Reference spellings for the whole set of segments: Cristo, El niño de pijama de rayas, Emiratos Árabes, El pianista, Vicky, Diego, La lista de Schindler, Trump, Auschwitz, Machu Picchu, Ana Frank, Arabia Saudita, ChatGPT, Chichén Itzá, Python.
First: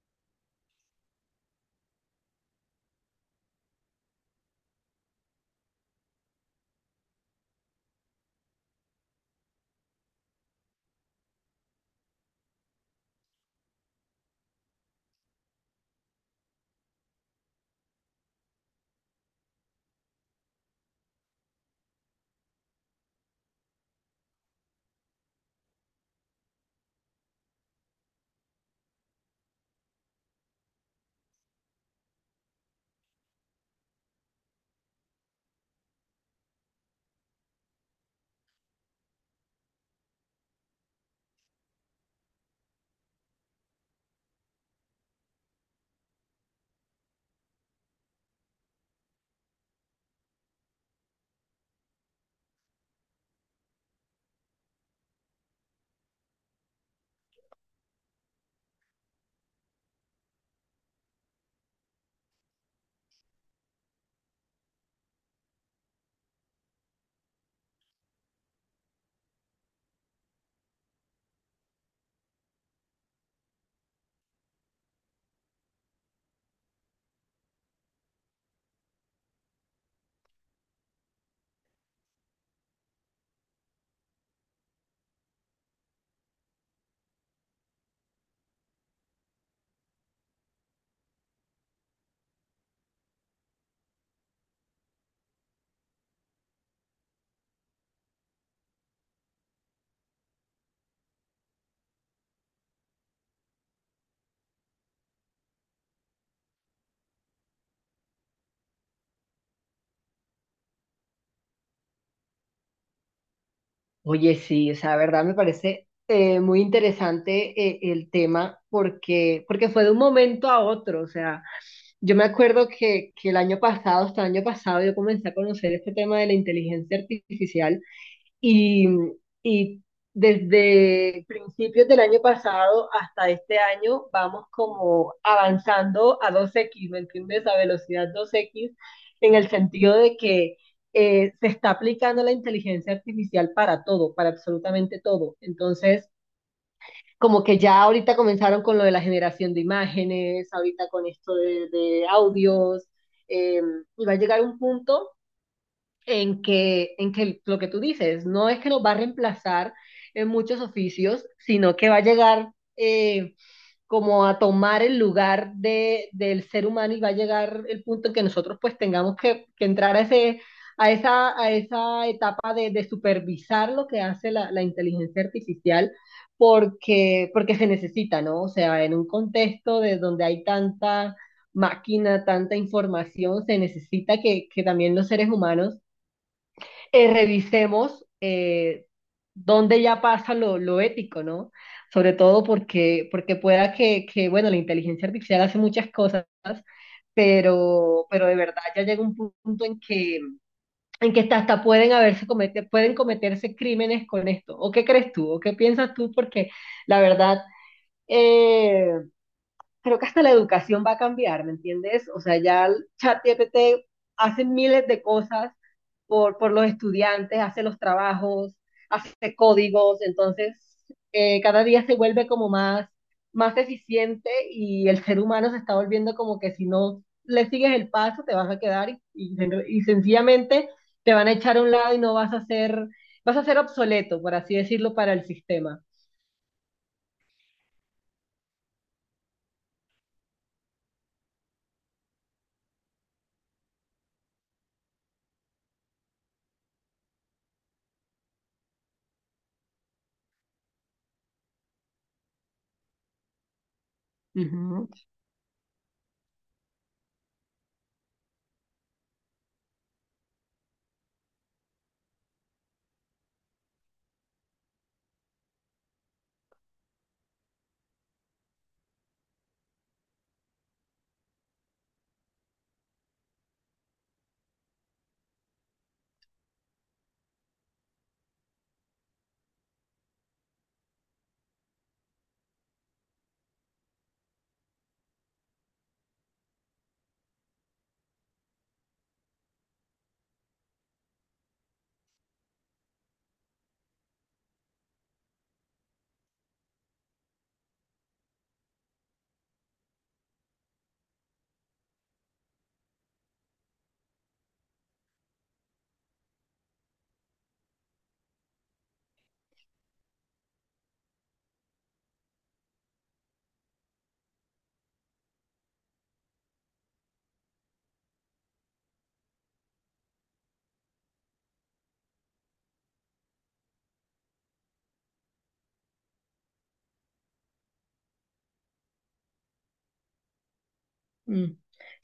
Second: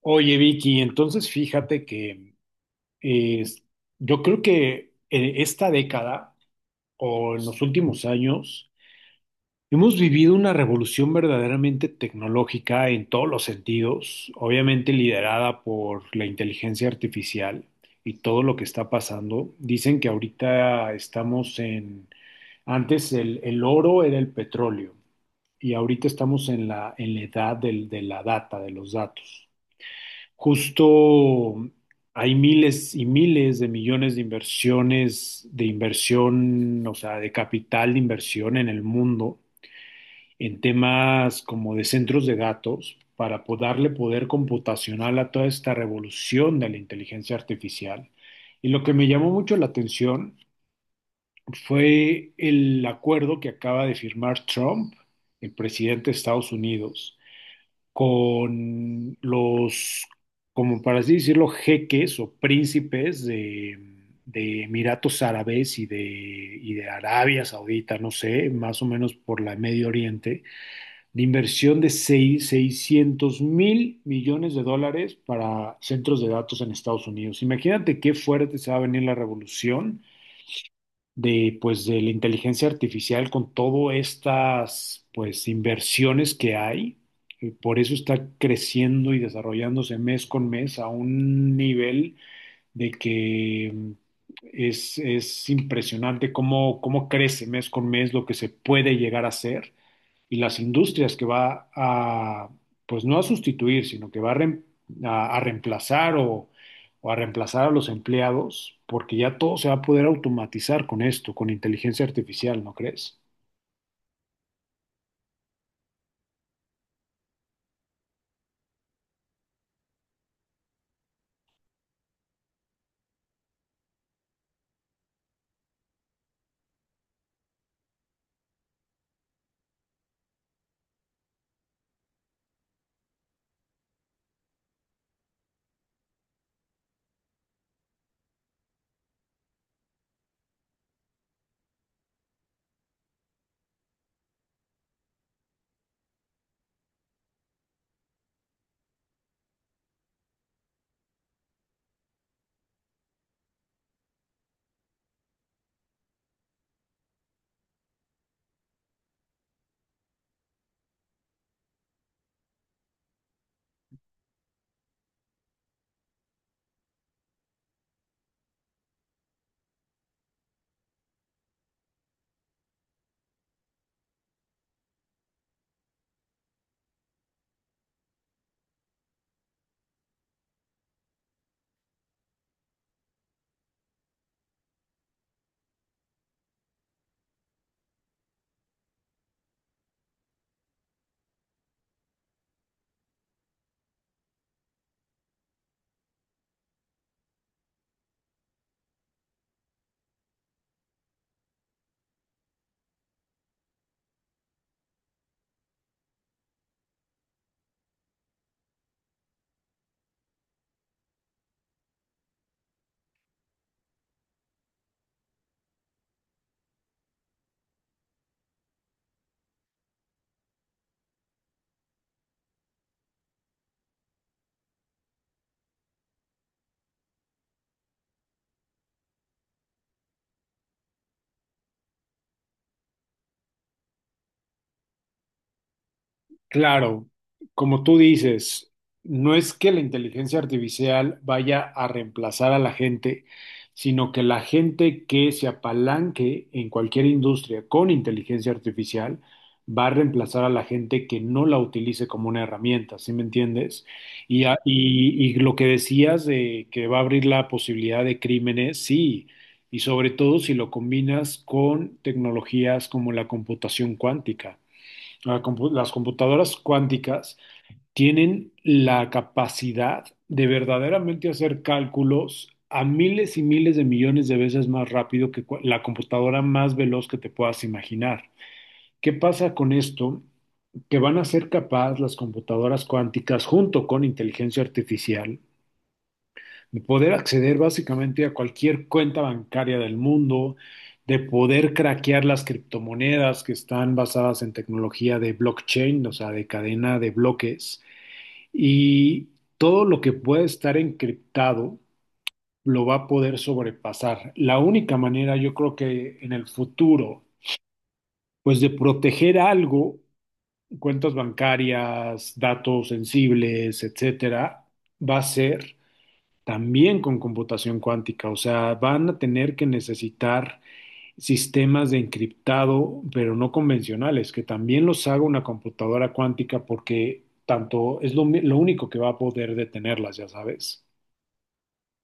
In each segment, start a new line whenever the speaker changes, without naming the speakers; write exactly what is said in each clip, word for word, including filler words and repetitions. Oye, Vicky, entonces fíjate que eh, yo creo que en esta década o en los últimos años hemos vivido una revolución verdaderamente tecnológica en todos los sentidos, obviamente liderada por la inteligencia artificial y todo lo que está pasando. Dicen que ahorita estamos en, antes el, el oro era el petróleo y ahorita estamos en la, en la edad del- de la data, de los datos. Justo hay miles y miles de millones de inversiones, de inversión, o sea, de capital de inversión en el mundo, en temas como de centros de datos, para po- darle poder computacional a toda esta revolución de la inteligencia artificial. Y lo que me llamó mucho la atención fue el acuerdo que acaba de firmar Trump, el presidente de Estados Unidos con los, como para así decirlo, jeques o príncipes de, de Emiratos Árabes y de, y de Arabia Saudita, no sé, más o menos por la Medio Oriente, de inversión de seis- seiscientos mil millones de dólares para centros de datos en Estados Unidos. Imagínate qué fuerte se va a venir la revolución de pues de la inteligencia artificial con todas estas pues inversiones que hay. Eh, Por eso está creciendo y desarrollándose mes con mes a un nivel de que es, es impresionante cómo, cómo crece mes con mes lo que se puede llegar a hacer y las industrias que va a, pues no a sustituir, sino que va a, re, a, a reemplazar o, o a reemplazar a los empleados, porque ya todo se va a poder automatizar con esto, con inteligencia artificial, ¿no crees?
Oye, sí, o sea, la verdad me parece eh, muy interesante eh, el tema porque, porque fue de un momento a otro. O sea, yo me acuerdo que, que el año pasado, hasta el año pasado, yo comencé a conocer este tema de la inteligencia artificial y, y desde principios del año pasado hasta este año vamos como avanzando a dos x, ¿me entiendes? A velocidad dos x, en el sentido de que eh, se está aplicando la inteligencia artificial para todo, para absolutamente todo. Entonces, como que ya ahorita comenzaron con lo de la generación de imágenes, ahorita con esto de, de audios. eh, y va a llegar un punto en que, en que lo que tú dices, no es que nos va a reemplazar en muchos oficios, sino que va a llegar eh, como a tomar el lugar de, del ser humano, y va a llegar el punto en que nosotros pues tengamos que, que entrar a, ese, a, esa, a esa etapa de, de supervisar lo que hace la, la inteligencia artificial porque, porque se necesita, ¿no? O sea, en un contexto de donde hay tanta máquina, tanta información, se necesita que, que también los seres humanos eh, revisemos eh, dónde ya pasa lo, lo ético, ¿no? Sobre todo porque, porque pueda que, que, bueno, la inteligencia artificial hace muchas cosas, pero, pero de verdad ya llega un punto en que, en que hasta, hasta pueden haberse comete, pueden cometerse crímenes con esto. ¿O qué crees tú? ¿O qué piensas tú? Porque la verdad, eh, creo que hasta la educación va a cambiar, ¿me entiendes? O sea, ya el ChatGPT hace miles de cosas por, por los estudiantes, hace los trabajos, hace códigos. Entonces eh, cada día se vuelve como más, más eficiente, y el ser humano se está volviendo como que si no le sigues el paso te vas a quedar y, y, sen- y sencillamente te van a echar a un lado y no vas a ser, vas a ser obsoleto, por así decirlo, para el sistema.
Claro, como tú dices, no es que la inteligencia artificial vaya a reemplazar a la gente, sino que la gente que se apalanque en cualquier industria con inteligencia artificial va a reemplazar a la gente que no la utilice como una herramienta, ¿sí me entiendes? Y, a-
Ujú.
y, y lo que decías de que va a abrir la posibilidad de crímenes, sí, y sobre todo si lo combinas con tecnologías como la computación cuántica, la compu- las computadoras cuánticas tienen la capacidad de verdaderamente hacer cálculos a miles y miles de millones de veces más rápido que cu- la computadora más veloz que te puedas imaginar. ¿Qué pasa con esto? Que van a ser capaces las computadoras cuánticas junto con inteligencia artificial de poder acceder básicamente a cualquier cuenta bancaria del mundo, de poder craquear las criptomonedas que están basadas en tecnología de blockchain, o sea, de cadena de bloques, y todo lo que puede estar encriptado lo va a poder sobrepasar. La única manera, yo creo que en el futuro, pues de proteger algo, cuentas bancarias, datos sensibles, etcétera, va a ser también con computación cuántica, o sea, van a tener que necesitar sistemas de encriptado, pero no convencionales, que también los haga una computadora cuántica porque tanto es lo, mi- lo único que va a poder detenerlas, ya sabes.
Mm.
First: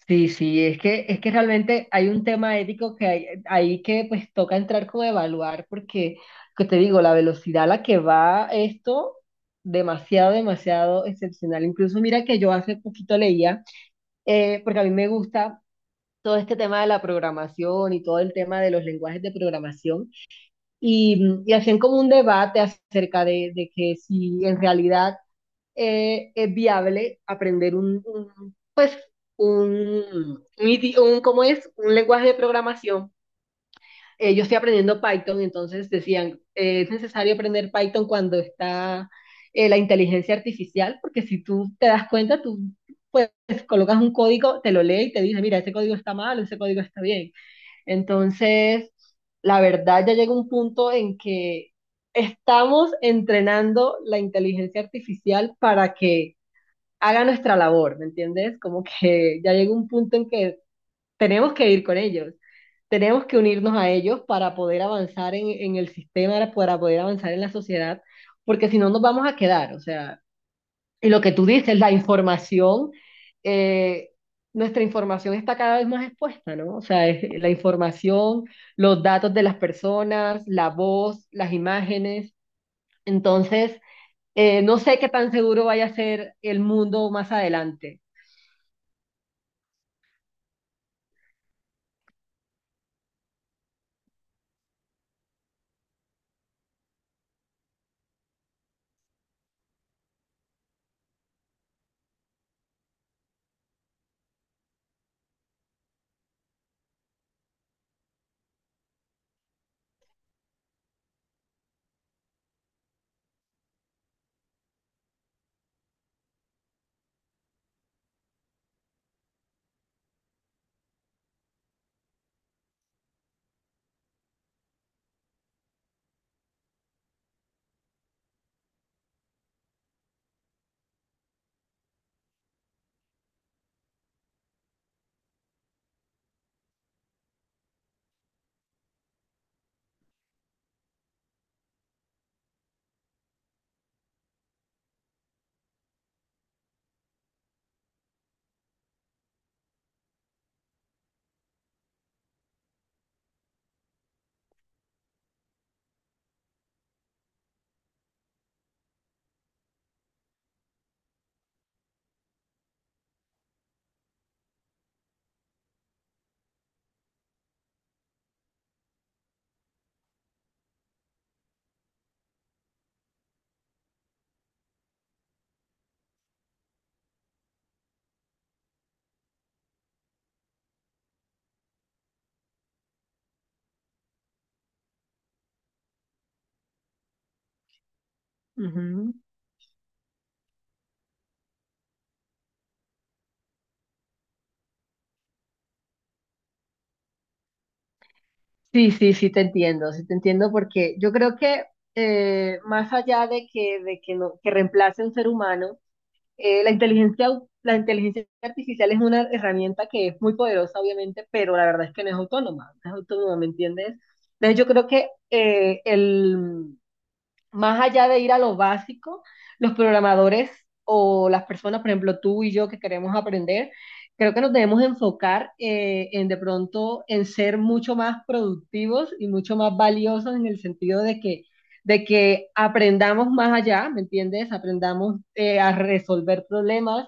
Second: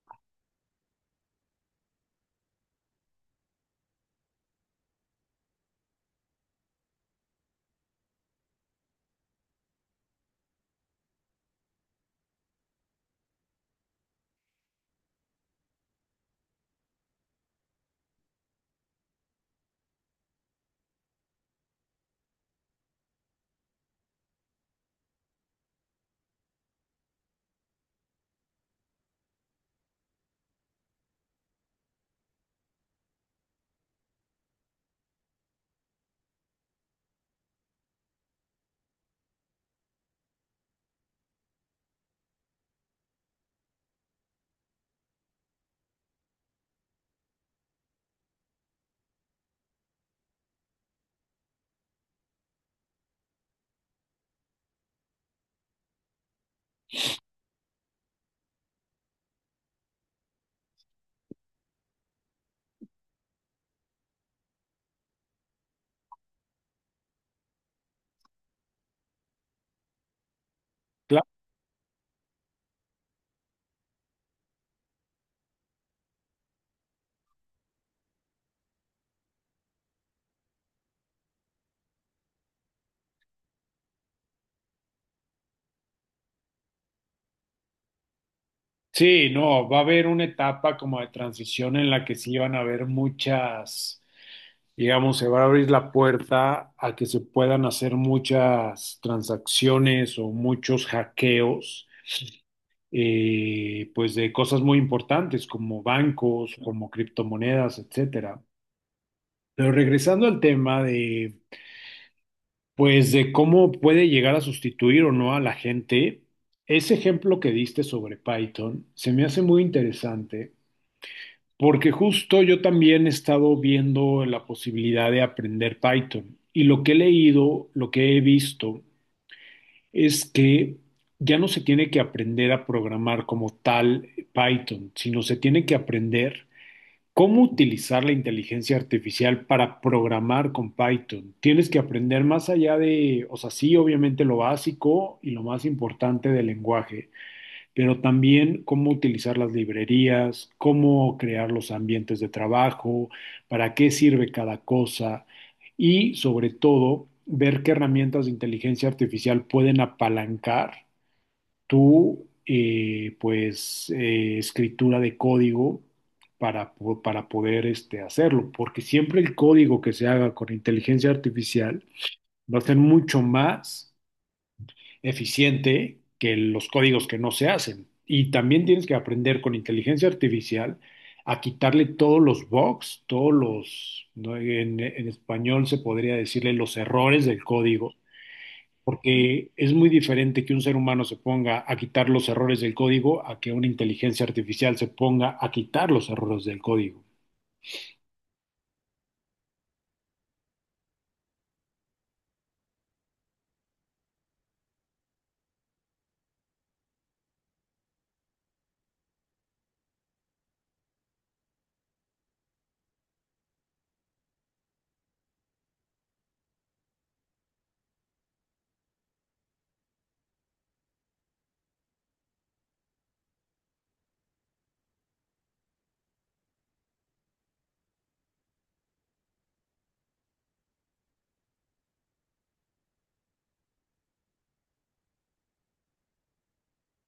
Sí, sí, es que, es que realmente hay un tema ético que hay, ahí que pues toca entrar como a evaluar, porque, que te digo, la velocidad a la que va esto, demasiado, demasiado excepcional. Incluso mira que yo hace poquito leía, eh, porque a mí me gusta todo este tema de la programación y todo el tema de los lenguajes de programación, y, y hacían como un debate acerca de, de que si en realidad eh, es viable aprender un, un, pues, un, un, idi- un- ¿cómo es? Un lenguaje de programación. Eh, yo estoy aprendiendo Python. Entonces decían, eh, es necesario aprender Python cuando está eh, la inteligencia artificial, porque si tú te das cuenta, tú pues colocas un código, te lo lee y te dice, mira, ese código está mal, ese código está bien. Entonces, la verdad ya llega un punto en que estamos entrenando la inteligencia artificial para que haga nuestra labor, ¿me entiendes? Como que ya llega un punto en que tenemos que ir con ellos, tenemos que unirnos a ellos para poder avanzar en, en el sistema, para poder avanzar en la sociedad, porque si no nos vamos a quedar, o sea, y lo
Claro.
que tú dices, la información, eh, nuestra información está cada vez más expuesta, ¿no? O sea, es- la información, los datos de las personas, la voz, las imágenes, entonces eh, no sé qué tan seguro vaya a ser el mundo más adelante.
Sí, no, va a haber una etapa como de transición en la que sí van a haber muchas, digamos, se va a abrir la puerta a que se puedan hacer muchas transacciones o muchos hackeos eh, pues de cosas muy importantes como bancos, como criptomonedas, etcétera. Pero regresando al tema de, pues de cómo puede llegar a sustituir o no a la gente, ese ejemplo que diste sobre Python se me hace muy interesante porque justo yo también he estado viendo la posibilidad de aprender Python y lo que he leído, lo que he visto es que ya no se tiene que aprender a programar como tal Python, sino se tiene que aprender cómo utilizar la inteligencia artificial para programar con Python. Tienes que aprender más allá de, o sea, sí, obviamente lo básico y lo más importante del lenguaje, pero también cómo utilizar las librerías, cómo crear los ambientes de trabajo, para qué sirve cada cosa y sobre todo ver qué herramientas de inteligencia artificial pueden apalancar tu eh, pues eh, escritura de código para, po- para poder este, hacerlo, porque siempre el código que se haga con inteligencia artificial va a ser mucho más eficiente que los códigos que no se hacen. Y también tienes que aprender con inteligencia artificial a quitarle todos los bugs, todos los, ¿no?, en, en español se podría decirle los errores del código,
Ujú.
porque es muy diferente que un ser humano se ponga a quitar los errores del código a que una inteligencia artificial se ponga a quitar los errores del código.
Sí, sí, sí te entiendo, sí te entiendo, porque yo creo que eh, más allá de que, de que, no, que reemplace a un ser humano, eh, la inteligencia, au- la inteligencia artificial es una herramienta que es muy poderosa, obviamente, pero la verdad es que no es autónoma, no es autónoma, ¿me entiendes? Entonces yo creo que eh, el, más allá de ir a lo básico, los programadores o las personas, por ejemplo, tú y yo que queremos aprender, creo que nos debemos enfocar eh, en de pronto en ser mucho más productivos y mucho más valiosos, en el sentido de que, de que aprendamos más allá, ¿me entiendes? Aprendamos eh, a resolver problemas,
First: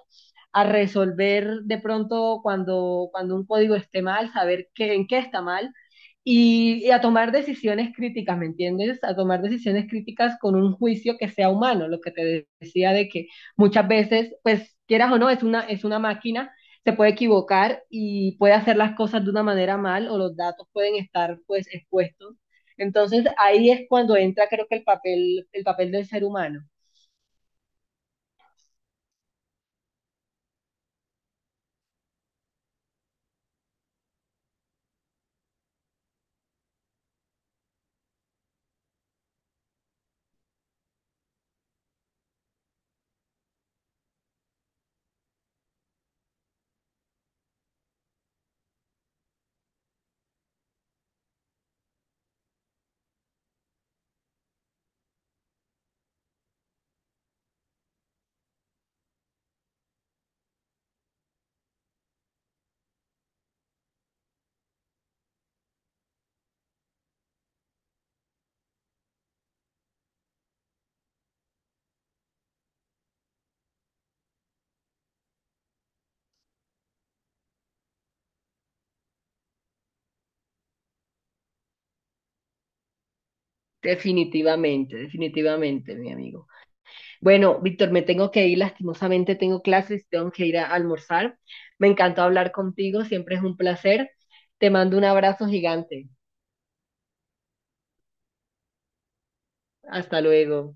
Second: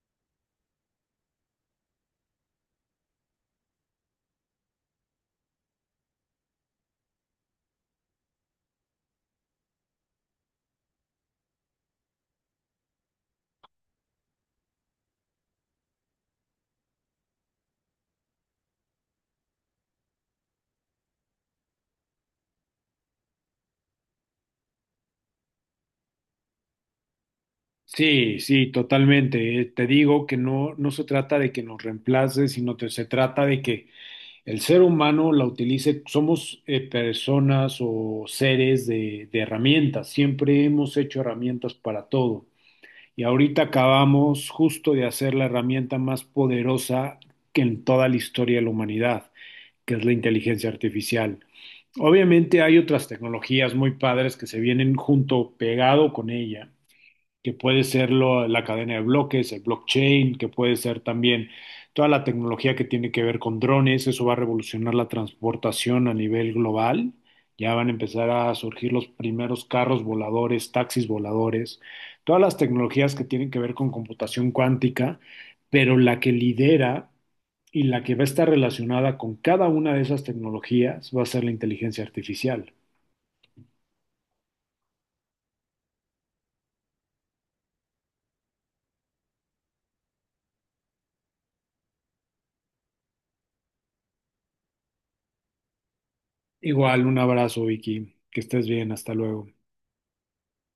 a resolver de pronto cuando, cuando un código esté mal, saber qué, en qué está mal, y, y a tomar decisiones críticas, ¿me entiendes? A tomar decisiones críticas con un juicio que sea humano, lo que te de- decía de que muchas veces, pues quieras o no, es una, es una máquina, se puede equivocar y puede hacer las cosas de una manera mal o los datos pueden estar pues expuestos. Entonces ahí es cuando entra creo que el papel, el papel del ser humano.
Sí, sí, totalmente. Eh, Te digo que no, no se trata de que nos reemplace, sino que se trata de que el ser humano la utilice, somos eh, personas o seres de, de herramientas, siempre hemos hecho herramientas para todo. Y ahorita acabamos justo de hacer la herramienta más poderosa que en toda la historia de la humanidad, que es la inteligencia artificial. Obviamente hay otras tecnologías muy padres que se vienen junto, pegado con ella, que puede ser lo- la cadena de bloques, el blockchain, que puede ser también toda la tecnología que tiene que ver con drones, eso va a revolucionar la transportación a nivel global. Ya van a empezar a surgir los primeros carros voladores, taxis voladores, todas las tecnologías que tienen que ver con computación cuántica, pero la que lidera y la que va a estar relacionada con cada una de esas tecnologías va a ser la inteligencia artificial.
Definitivamente, definitivamente, mi amigo. Bueno, Víctor, me tengo que ir, lastimosamente tengo clases, tengo que ir a almorzar. Me encantó hablar contigo, siempre es un placer. Te mando un abrazo gigante.
Igual, un abrazo, Vicky, que estés bien, hasta luego.
Hasta luego.